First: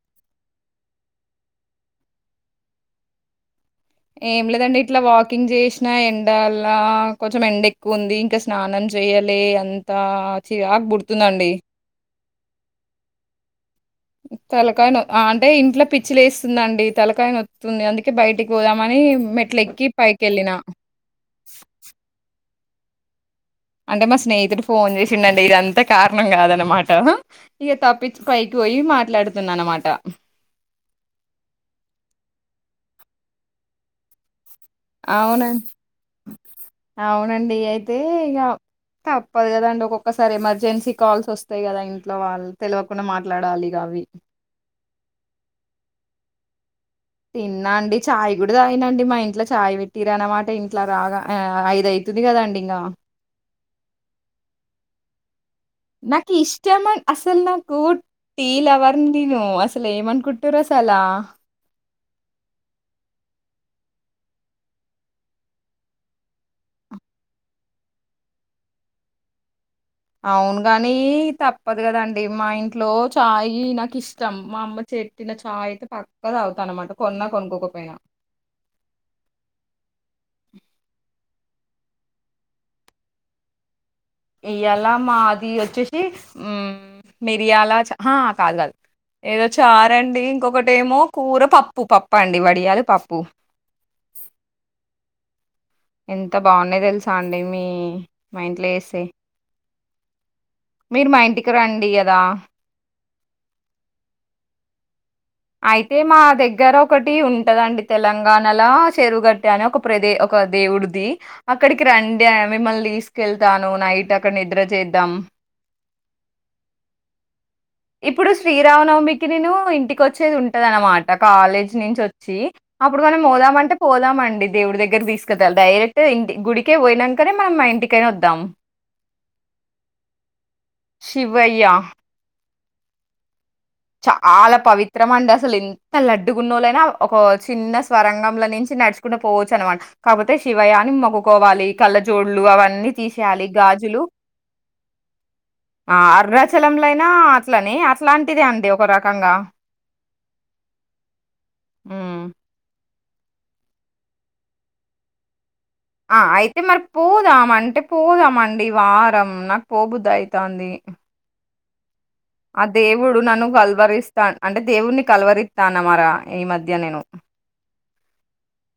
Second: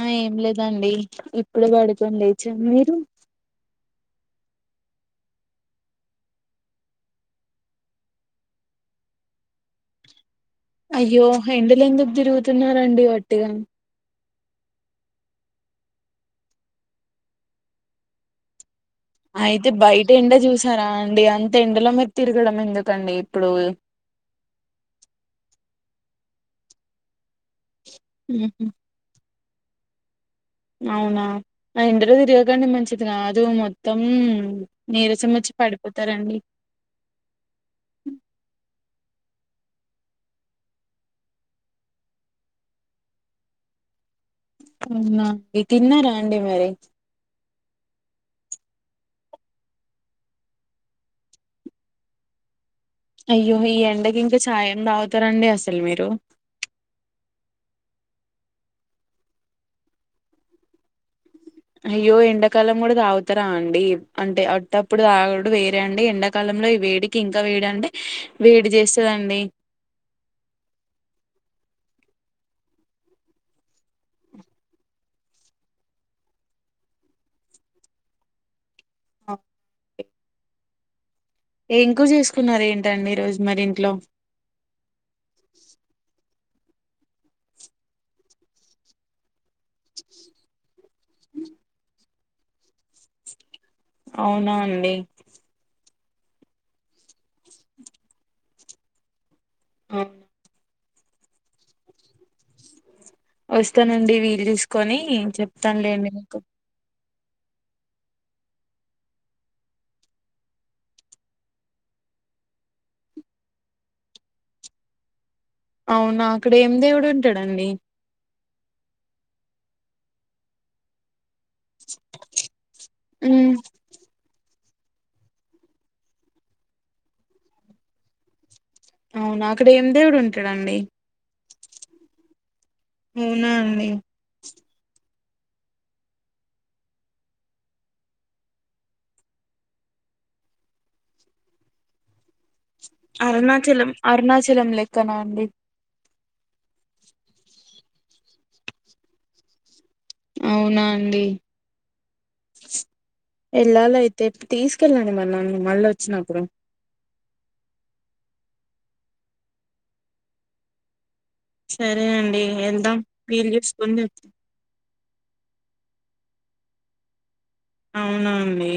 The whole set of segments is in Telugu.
ఆ ఏం లేదండి ఇప్పుడు పడుకోం లేచ మీరు ఏం లేదండి ఇట్లా వాకింగ్ చేసినా ఎండలా కొంచెం ఎండ ఎక్కువ ఉంది ఇంకా స్నానం చేయాలి అంతా అయ్యో ఎందులో ఎందు తిదిరుగు స్తున్నారండి వట్టిగా తలకాయ నొఅంటే ఇంట్లో పిచ్చి లేస్తుందండి తలకాయనొ తుంది అందుకే బయటికి పోదాం అయితే బయట ఎండ చూసారా అండి అంత ఎండలో మీరు తిరుగ్ దూరంఎందుకండి అంటే మా స్నేహతుడు ఫోన్ చేసిండండి ఇదంతా కారణం కాదనమాట ఇ తప్పిచి పైకి ఉహు, పోయి మాట్లాడు స్తున్నా అనమాట ఉమ్ అవునా ఆ ఇంటిలో తిరిగకండి మంచిది కాదు మొత్తం నీరసం వచ్చి అవునండి పడిపోతారండి అవునండి అయితే ఇక తప్పదు కదాండి ఒక్కొక్కసారి ఎమర్జెన్సీ కాల్స్ వస్తాయి కదా ఇంట్లో వాళ్ళు తెలియకుండా మాట్లాడాలి అవి అవునఇతిన్న రాండిమరి తిన్నా అండి చాయ్ కూడా తాగినండి మా ఇంట్లో చాయ్ పెట్టిర అన్నమాట ఇంట్లో రాగా ఆ ఐదవుతుంది కదండి ఇంగా అయో ఈ ఎండకి ఇంకా ఛాయెంతాగురండి నాకు ఇష్టం అసలు నాకు టీలవర్‌ ని నేనుఅసలు ఏమనుకుంటూరు రస అలా అయ్యో ఎండాకాలం కూడా తాగుతారా అయ్యో ఎండ కాలం కూడ తాగుతార అండిఅంటే అటప్పుడు తాగుడు వేరే అండి ఎండాకాలంలో వేడికి ఇంకా వేడు అంటే వేడి చ చేస్తదండి అవును ని తప్పదు కదండి మా ఇంట్లో చాయ్ నాకు ఇష్టం మా అమ్మ చెట్టిన చాయ్ అయితే పక్కద అవుతాను అనమాట కొన్నా కొనుక్కోకపోయి అ ఎంకు రచేసుకున్నారు ఏంటండి ఈ రోజు మరి ఇంట్లో ఇయ్యలా మాది వచ్చేసి ఉమ్ మిరియాల చా ఆహ్ కాద్ కాదు ఏదో చారండి ఇంకొకట్ టెమో కూర పప్పుూ పప్ పండి వడియాలు పప్పు అవునా అండి ఎంత బాగుంనాయో తెలుసా అండి మీ మీ ఇంట్లో ఏస్తే ఆ మీరు మా ఇంటికి రండి అదా వస్తానండి వీలు చుసుకొని అయితే మా దగ్గర ఒ ఒకటి ఉంటదండి తెలంగాణలో చెరువుగట్ట అని ఒక ప్రదే ఒక దేవుడిది అక్కడికి రండి మిమ్మల్ని తీసుకెళ్తాను నైట్ అక్కడ నిద్ర చేద్దాం అవునా అక్కడ ఏం దేవుడు ఉంటాడు అండి ఇప్పుడు శ్రీరామనవమికి నేను ఇంటికి వచ్చేది ఉంటదనమాట కాలేజ్ నుంచి వచ్చి అప్పుడు మనం ఉమ్ పోదామంటే పోదామండి దేవుడి దగ్గర తీసుకెళ్తా డైరెక్ట్ ఇంటి గుడికే పోయినాంకనే మనం మా ఇంటికైన వద్దాం అవునా అక్కడ ఏం దేవడు ఉం టడండి వయ్య ఉ చాలా పవిత్రమండ అ అసలు ఇంత లడ్డుగున్నోళ్ళైనా ఒక చిన్న స్వరంగంల నుంచి నడుచుకుంట పోవచ్చు అనమాట కాకపోతే శివయ్య అని మొక్కకోవాలి కళ్ళ జోళ్లు అవ న్ని తీసేయాలి అరుణాచలం గాజులు అరుణాచలం లెక్కనా అండి ఆ అరుణాచలం ల ఇక్కడైనా అట్లనె అట్లాంటిది అం దే ఒక రకంగా అవునా అండి హ్మ్. ఎళ్ళాల అయితే తీసుకెళ్ళండి మరి నన్ను మళ్ళీ ఆ వచ్చినప్పుడు అయితే మరి పోదాం అంటే పోదాం అ అండి ఈ వారం నాకు పోబుదాయితాంది సరే అండి ఆ వెళ్దాం దేవుడు నన్ను వీలు చూసుకొని కల్వరిస్తా చెప్తా అంటే దేవున్ని కల్వరి తాన మర ఈ మధ్య నేను అవునా అండి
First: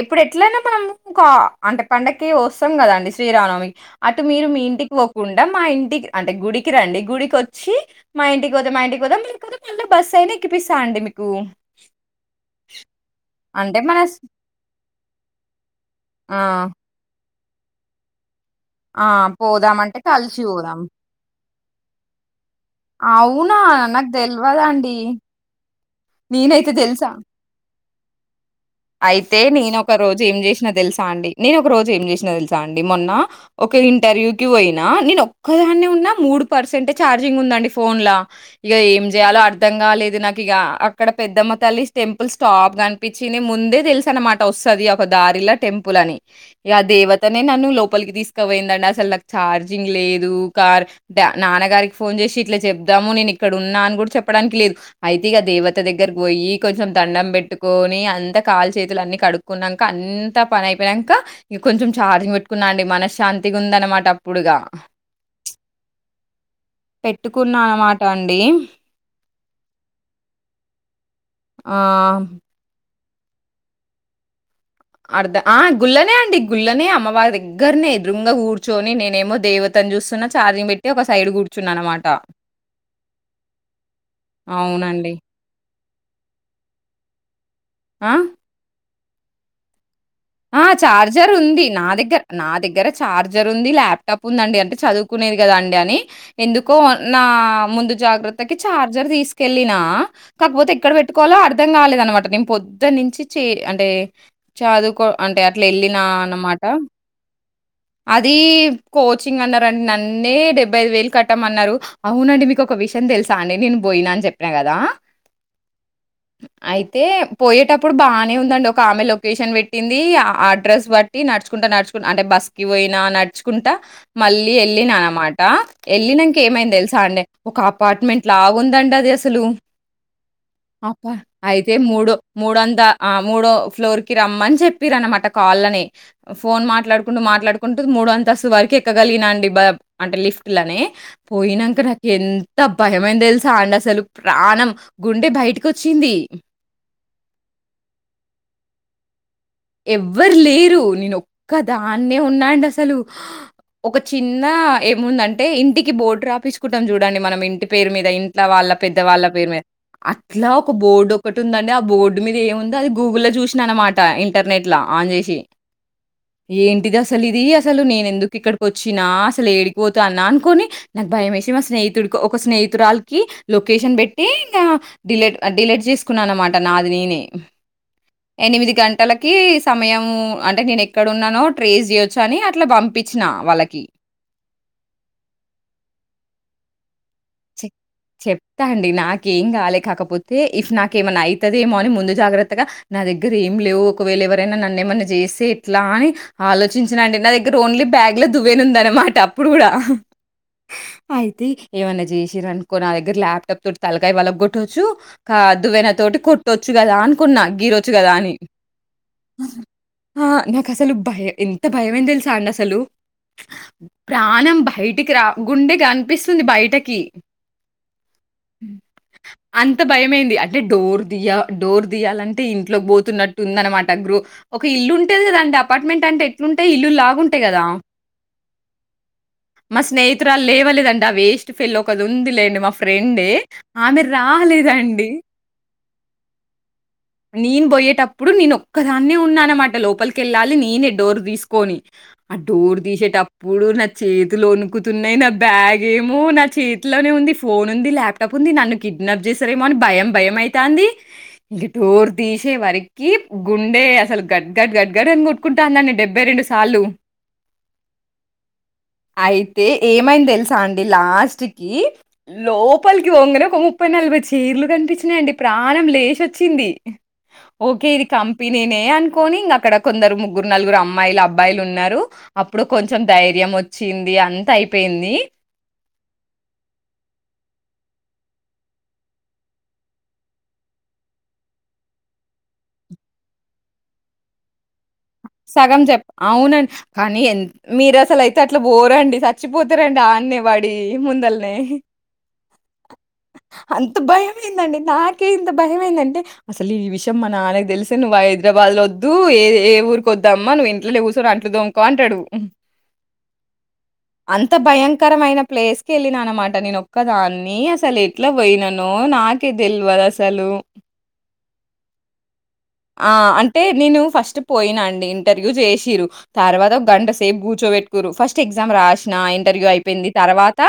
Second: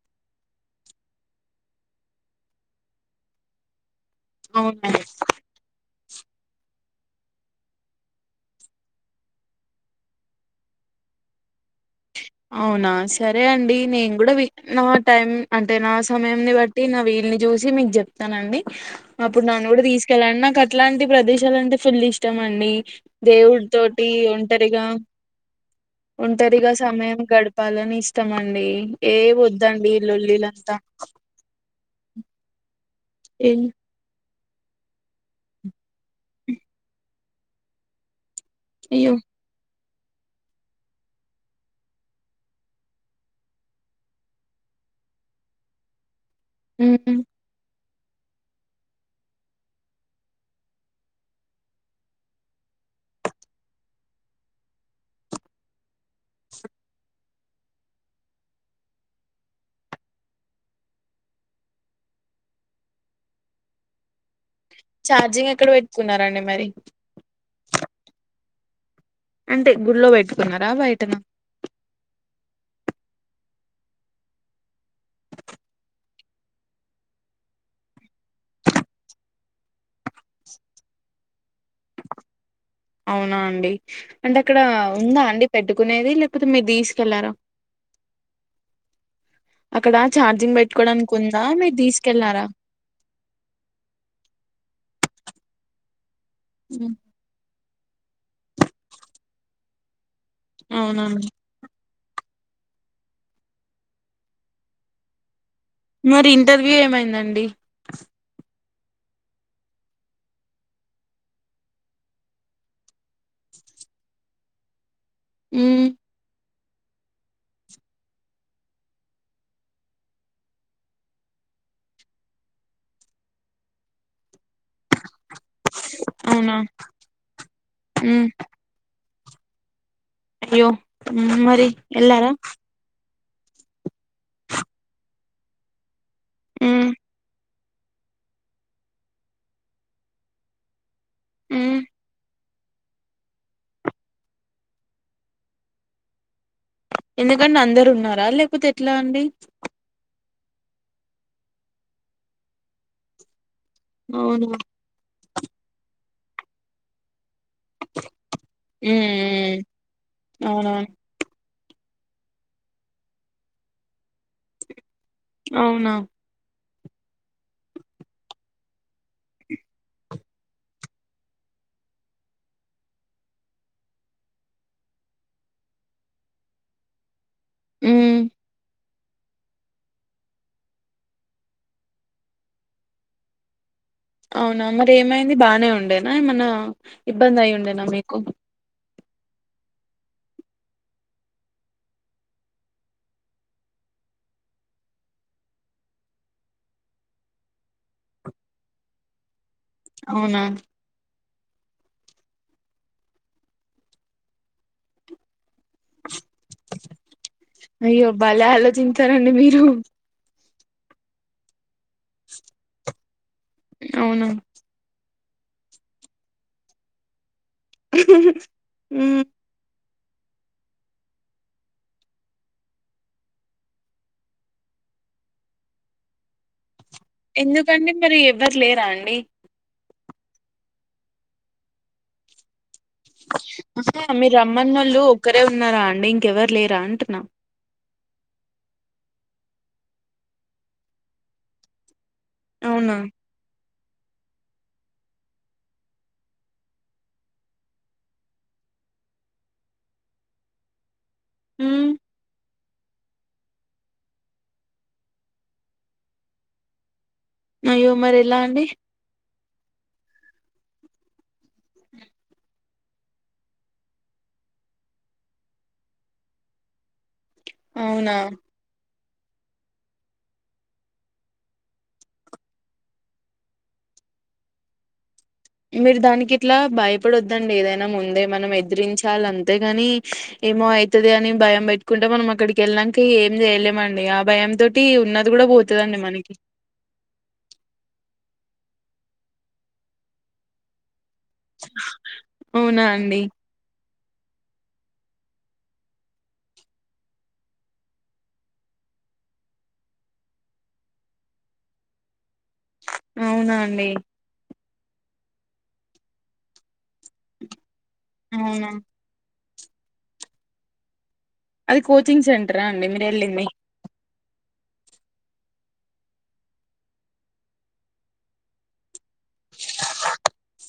ఇప్పుడు ఎట్లానా మనం క అంటే పండక్కి వస్తాం కదండి శ్రీరామనవమి అటు మీరు మీ అవునా ఇంటికి పోకుండా మా ఇంటికి అంటే గుడికి రండి గుడికి వచ్చి మా ఇంటికి పోదాం మా ఇంటికి పోదాం లేకపోతే మళ్ళ బస్ అయిన ఎక్కిపిస్తా అండి మీకు అవునా సరే అండి అంటే మన నేను స్ కూడా వి నా టైమ్ అం అంటే నా ఆ! సమయంని బట్టి నా వీల్ని చూసి మీకు చెప్తానండి ఆ! అప్పుడు నన్ను కూడా పోదామంటే తీసుకెళ్ళండి కలిసి నాకు పోదాం. అట్లాంటి ప్రదేశాలు అంటే ఫుల్ ఇష్టం అండి అవునా దేవుడి తోటి నాక్ ఒంటరిగా దెల్వదండి ఒంటరిగా ననైతే దేల్సా సమయం గడపాలని ఇష్టం మండ్ అయితే నేనోక రోజు ఏం జేసినా దెల్సా అండి నేను ఒక రోజు ఏం చేసినా దెల్సండ్ డి మొన్న ఏ- ఒక ఇంటర్వ్యూ క్యూ అయినా నేను ఒక్కదానే ఉన్నా మూడు పర్సెంటె ఛార్ ర్జింగ్ ఉందండి ఫోన్లా ఇగ ఏం అయ్యో జేయాలో అర్ధం లేదు నాకు ఇక అక్కడ పెద్దమ్మ తల్లి టెంపుల్ స్టాప్ కనిపించి ముందే తెలుస అనమాట వస్తుంది ఒక దారిలా టెంపుల్ అని యా దేవతనే నన్న లో పోలికి తీసుకపోయిందండి అసల్ నాకు చార్జింగ్ లేదు కార్ డ్య నాన్నగారికి ఫోన్ చేసి ఇట్లా చెప్దాము నేను ఇక్కడ ఉన్నా అని కూడా చెప్పడానికి లేదు అయితే ఇక దేవత దెగ్ గ్గర బోయి కొంచెం దండం పెట్ పెట్టుకని అంత కాలు చేతులు అన్ని కడుక్కున్నాక అంత పని అయిపోయినాక ఇంక కొంచెం ఛార్జింగ్ పెట్టుకున్నా అండి మనస్శాంతిగా ఉంద అనమాట అప్పుడుగా చార్జింగ్ ఎక్కడ పెట్టుకున్నారండి మరి అనుకున్నా అన్నమాట అండి అంటే గుళ్ పెట్టుకున్నారా బయటను ఆహ్, అర్ధ ఆ గుళ్ళనే అండి గుళ్ళనే అమ్మవారి దగ్గరనే ఎదురుంగా కూర్చొని నేనేమో దేవతను చూస్తున్నా ఛార్జింగ్ పెట్టి ఒక సైడ్ కూర్చ అవునా అండి అంటే అక్కడ అవునండి. ఉందా అండి పెట్టు కునేది లేకపోతే మీరు తీసుకెళ్లార ఆ అక్కడ ఛార్జింగ్ ఆ పెట్టుకోవడానికి చఛార్జర్ ఉందా ఉంది మీరు నా దగ్గర తీసుకెళ్లారా నా దగ్గర చఛార్జర్ ఉంది ల్యాప్టాప్ ఉందండి అంటే చదువు కునేది కదా అండి అని ఎందుకో ఉమ్, నా ముందు జాగ్రత్తకి చఛార్జర్ తీసుకెళ్ళిన కాకపోతే ఎక్కడ అవునా అండి పెట్టుకోవాలో అర్థం కాలేద అన్న వాటిని పొద్దు నుంచి చే అంటే చదుకో అంటే అట్లా వెళ్ళినా మరి అన్నమాట ఇంటర్వ్యూ ఏమైందండి అది కోచింగ్ అన్నారుండి నన్నే డెబ్బై ఐదు వేలు కట్టామన్నారు అవునండి మీకు ఒక విషయం తెలుసా అండి నేను పోయినా అని చెప్పినా కదా ఆ అయితే పోయేటప్పుడు బాగానే ఉందండి ఒక ఆమె లొకేషన్ పెట్టి అడ్రస్ బట్టి నడుచుకుంటా నడుచుకు అంటే బస్ క పోయినా నడుచుకుంటా మళ్ళీ వెళ్ళిన అనమాట వెళ్ళినాక అవునా ఏమైంది తెలుసా అండి ఒక అపార్ట్మెంట్ ఉమ్ లాగుందండి అది సలు అయ్యో అప్ప ఉమ్ మరి అయితే మూడు ఎల్లారా మూడుంద ఆ మూడో ఫ్లోర్ కి రమ్మని చెప్పి చెప్పర అన్నమాట కాళ్ళనే ఫోన్ ఉమ్ మాట్లాడుకుంటూ మాట్లాడుకుంట కుంటు మూడు అంతస్తు వరకు ఎక్కగలిగినండి అంటే లిఫ్ట్ లని ఉమ్ పోయినాక నాక ఎంత త భయమైంది తెలిసా అండి అసలు ప్రాణం గుండె బయటికి వచ్చింది ఎందుకంటే అందరు ఉన్నారా లేకపోతే ఎట్లా అండి ఎవ్వరు లేరు నేను ఒక్క దాన్నే ఉన్నా అండి అసలు ఒక చిన్న అవునా ఉమ్ ఏముందంటడి అంట ఇంటికి బోర్డు రాపిచుకుంటం చూడండి మనం ఇ పేరు మీద ఇంట్ల వాళ్ళ పెద్ద వాళ్ళ పేరు ఉమ్ మీద అట్లా ఒక అవునా బోర్డు ఒక ఉందండి ఆ బోర్డు మీద ఏముందో అది గూగుల్లో లో చూసిన అనమాట ఇ ఇంటరనేట్లా ఆన్ చేసి అవునా ఏంటిది అసలు ఇది అసలు నేన ఎందుకు ఇక్కడికి ఒచ్చిన అసలు ఏడికి ఒతన్నా అనుకొని నాకు భయ వేసి మా స్నేహితుడికి ఒక స్నేహితురాళికి లొకేషన్ పెట్టి ఇంకా డిలీట్ డిలీట్ చేసుకున్నాను అనమాట నాది నేనే ఉమ్ ఎనిమిది గం బట్టలకి సమయం అంటే నేను ఎక్కడున్నానో ట్రేస్ చేయొచ్చు అని అట్లా పంపించిన వాళ్ళకి అవునా మరి ఏమైంది బాగానే ఉండేనా ఏమన్నా ఇబ్బంది అయి ఉండేనా మీకు ఏం కాలే కాకపోతే ఇఫ్ నాకెమన్న ఐతదేమో అని ముందు జాగ్రత్తగా నా దగ్గర ఏం లేవు ఒకవేళ ఎవరైనా నన్ను ఏమన్నా చేస్తే ఎట్లా అని ఆలోచించిన అంటే నా దగ్గర ఓన్లీ బ్యాగ్ లో దువ్వనుందన్నమాట ఇప్పుడు కూడా ఆహ్ అవునా ఆ తి ఏమన్నా చే సినంరానుక్క అనుకో నా దగ్గర ల్యాప్టాప్ తోటి తలకాయ వలగ కొట్టొచ్చు కా దువన తోటి కొట్టొచ్చు కదా అనుకున్నా గీరొచ్చు అయ్యో కదా అని భలే ఆలోచించారండి మీరు కసలు బయ ఎంత ఎంత భయం ఐంది తెలుసా అండి అసలు అవునా ప్రాణం బయటికి రా గుండె కనిపిస్తుంది బయటకి హ హ హ ఉమ్ ఎంత భయమైంది అంటే డోర్ దియ డోర్ దియాలంటే ఇంట్లోకి పోతున్నట్టు ఉంద అనమాట గ్రు ఒక ఇల్లు ఉంటది కదండి అపార్ట్మెంట్ అంటే ఎట్లుంటయి ఇల్ ఎందుకండి మరి ఎవ్వరు లేరా అండి మా స్నేహితురాలు లేవలేదండి ఆ వేస్ట్ ఫెల్లో ఒకతి ఉంది లేండి మా ఫ్రెండే ఆమె ఆహా మీరు రమ్మన్న ఒళ్ళు రాలేదండి. ఒక్కరే ఉన్నారా అండి ఇంకెవరు లేరా అంటున్నా ఇప్పుడు నేను ఒక్కదాన్నే ఉన్నా అనమాట లోపలికిళ్ళాలి నేనే డోర్ తీసుకొని ఆ డోర్ అవునా తీసేట అప్పుడు నా చేతులు ఒనుకుతున్నాయి నా బ్యాగ్ ఏమో నా చేతి ఇంట్లనే ఉంది ఫోన్ ఉంది ల్యాప్టాప్ ఉంది నన్ను కిడ్నాప్ చేసారేమో అని భయం భయంఐతంది ఇంక మ్మ్ డోర్ దీశే వరకి కి గుండె అసలు గడ్గడ్ గడ్గడ్ అని కొట్టుకుంటాందండి డెబ్బై రెండు సార్లు అయ్యో మరి ఎలా అండి అయితే ఏమైంది తెలుసా అండి లాస్ట్ కి లో లోప్పలికి ఒంగనే ఒక ముప్పై నలభై చీరలు కనిపించినాయండి ప్రాణం లేసొచ్చింది ఓకే ఇది అవునా కంపెనీనే అం అకని ఇంక అక్కడ కొందరు ముగ్గురు నలుగురు అమ్మాయిలు అబ్బాయిలు ఉన్నారు అప్పుడు కొంచెం ధైర్యం వచ్చింది అంత అయిపోయింది మీరు దానికి ఇట్లా భయపడొద్దండి ఏదైనా ముందే మనం ఎదిరించాల్ అంతేగాని ఏమో అయితది అని భయం పెట్టుకుంటే మనం అక్కడికి వెళ్ళనికి ఏం చేయలేమండి ఆ భయం తోటి ఉన్నది కూడా సగం పోతదండి చెప్ మనకి అవునండి కానీ ఎన్ మీరు అసలు అయితే అట్లా పోరండి చచ్చిపోతారండి ఆన్నే పడి ముందల్నే అవునా అండి అంత భయమైందండి నాకే ఇంత భయంమైందంటే అసలు ఈ విషయం మా నాన్నకు తెలిసే నువ్వు హైదరాబాద్ లో వద్దు ఏ ఏ ఊరు కొద్దమ్మ నువ్వు ఇంట్లో కూచొని అంట్లు దొమ్కో అంటడు అవునా అండి అంత భయంకరమైన ప్లేస్ కి వెళ్ళిన అనమాట నేనొక్కదాన్ని అదెట్ల అవునా పోయిననో నాకే తెల్వదు అసలు అది కోచింగ్ సెంటర్ ఆ అంటే నేను ఫస్ట్ పోయినా అండి ఇంటర్వ్యూ చేసిరు తర్వాత ఒక గంట సేపు కూర్చోబెట్టుకురు ఫస్ట్ ఎగ్జామ్ రాసిన ఇంటర్వ్యూ అయిపోయింది తర్వాత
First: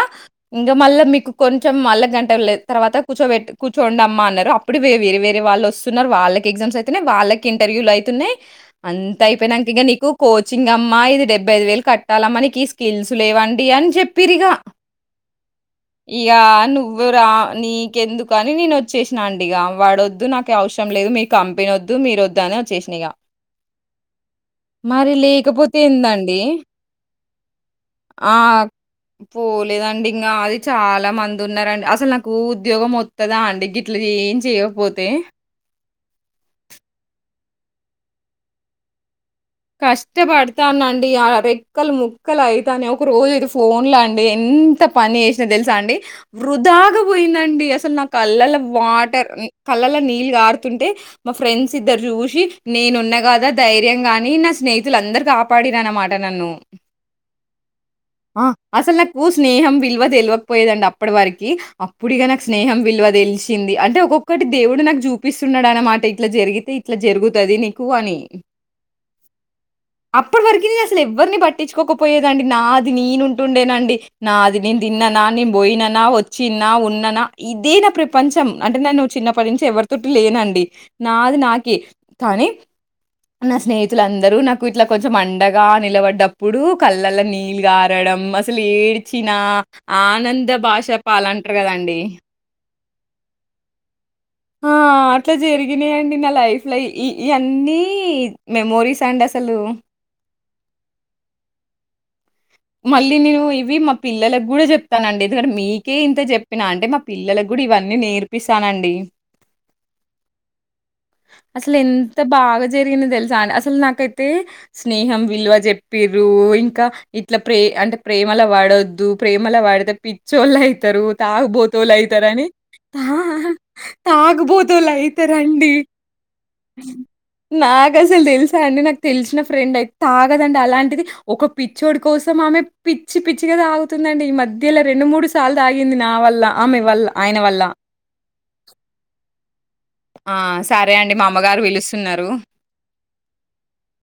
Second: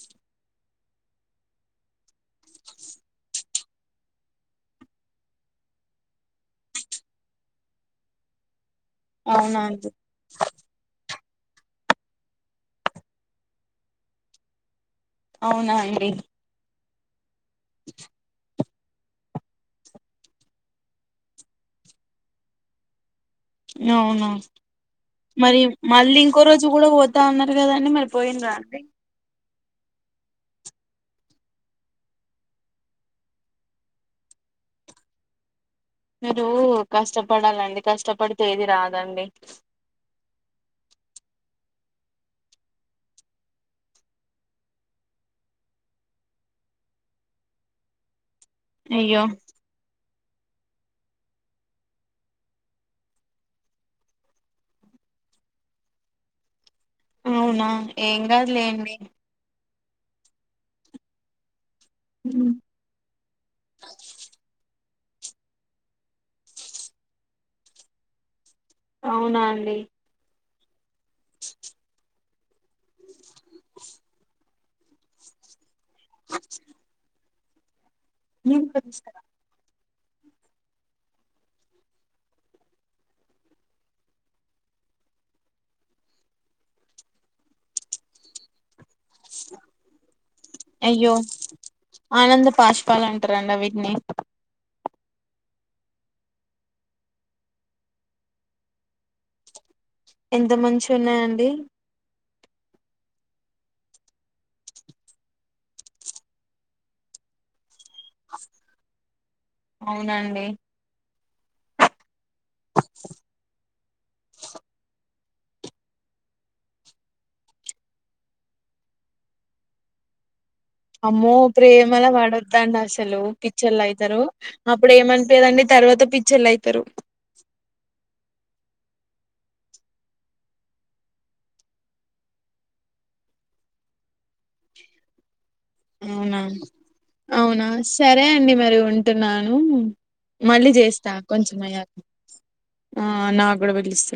ఇంకా మళ్ళ మీకు కొంచెం మళ్ళా గంట తర్వాత కూర్చోెబెట్ కూర్చోండమ్మ అన్నారు అప్పుడు వేరే వేరే వాళ్ళు వస్తున్నారు వాళ్ళకి ఎగ్జామ్స్ అ అయితున్నయ్ వాళ్ళకి ఇంటర్వ్యూలు అయితున్నాయి అంత అవునా అయిపోయినాక ఇగ అండి నీకు కోచింగ్ అమ్మా ఇది డెబ్ డేబ్బైదు వేలు కట్టాలా మనకి ఈ స్కిల్స్ లేవండి అని చెప్పిరిగా అవునా అండి అరా నీకెందుకుకని నేను వచ్చి చేసినా అండి ఇ వాడ వొద్దు నాకు అవసం లేదు మీ కం వినొద్దు మీరు వద్దు అని వచ్చేసినగా అవును మరి లేకపోతే మళ్ళీ ఏందండి? ఇంకో రోజు కూడా పోతా ఉన్నారు కదాండి మరి ఆ! పోయిన రండి పోలేదండి ఇంకా అది చాలా మంది ఉన్నారండి అసలు నాకు ఉద్యోగం మొత్తదా అంటడి గిట్ల ఏం చేయకపోతే మీరు కష్టపడాలండి కష్టపడి తేదీ రాదండి కష్టపడతానండి ఆ రెక్కలు ముక్కలు అయితాని ఒక రోజు ఇది ఫోన్ లో అండి ఎంత పని చేసినా తెలుసా అండి వృధాగా పోయిందండి అసలు నా కళ్ళల్లో అయ్యో వాటర్ కళ్ళల నీ ఆడుతుంటే మా ఫ్రెండ్స్ ఇద్దరు చూసి నేను ఉన్న కదా ధైర్యం కాని నా స్నేహితులు అందరు కాపాడిన అన్నమాట నన్ను అవునా ఏం కాదులేండి అసలు నాకు స్నేహం విల్ తెలివకపోయేదండి అప్పటి వరకి అప్పుడిగా నాకు స్నేహం విలువ తెలిసింది అంటే ఒక్కొక్కటి దేవుడు నాకు చూపిస్తున్నాడు అన్నమాట ఇట్లా జరిగితే ఇట్లా జరుగుతుది నీకు అని అవునా అండి అప్పు వర్గ లు ఎవరిని పట్టిుకోకపోయది నాది నేను ఉంటుండేనండి నాది నింద దన్న నా నిం బయి న వచ్చిన్నా ఉన్ననా ఇదేనా ప్ర ప్రపంచం అంటే నేనువ్వు చిన్నప్పటి నుంచి ఎవరి తుట్టి లేనండి నాది నాక తనీ నా స్నేహితు అసలు అందరూ నాకు ఇట్లా కొంచెం అండగా నిలబడ్డప్పుడు కళ్ళల్లో నీళ్ళ ఆరడం అసలు ఏ వచ్చిన ఆనంద భాష పాలంటారు కదండి చెప్పాలంటారండి వీటిని ఆ అట్లా జరిగినాయంండి నా లైఫ్ లో ఈ అన్నీ మెమోరీస్ అండి అసలు ఎంత మంచి ఉన్నాయండి మళ్ళీ నేను ఇవి మా పిల్లలకు కూడా చెప్తానండి ఎందుకంటే మీకే ఇంత చెప్పినా అంటే మా పిల్లలకు కూడా ఇవన్నీ నేర్పిస్తానండి అవునండి అసలు ఎంత బాగా జరిగిన తెలుస అసలు నాకైతే స్నేహం విలువ చెప్పిర ఇంకా ఇట్లా ప్రే అంటే ప్రేమలా వాడొద్దు ప్రేమల వాడితే పి చోళ అవుతారు అమ్మో తాగుపోత వాళ్ళ ప్రేమల అవుతారుని పడొద్దండి అసలు పిచ్చోళ్ళు అయితారు తాగుపోత వాళ్ళ అప్పుడు ఏమనిపియదండి అవుతారుండి తర్వాత పిచ్చోళ్ళు అయితారు నాకు అసలు తెలుసు స అండి నాకు తెలిసిన ఫ్రెండ్ అయితే తాగదండి అలాంటిది ఒక పిచ్చ చోడు కోసం ఆమె పిచ్చి పిచ్చిగాదా ఆతుందండి ఈ మధ్యలో రెండు మూడు అవునా వల్ల. అవునా సరే అండి మరి ఉంటున్నాను ఆ! మళ్ళీ సరే అండి. చేస్తాను మా కొంచెం అమ్మగారు అయ పిలుస్తున్నారు. నాకు కూడా పిలుస్తున్నాను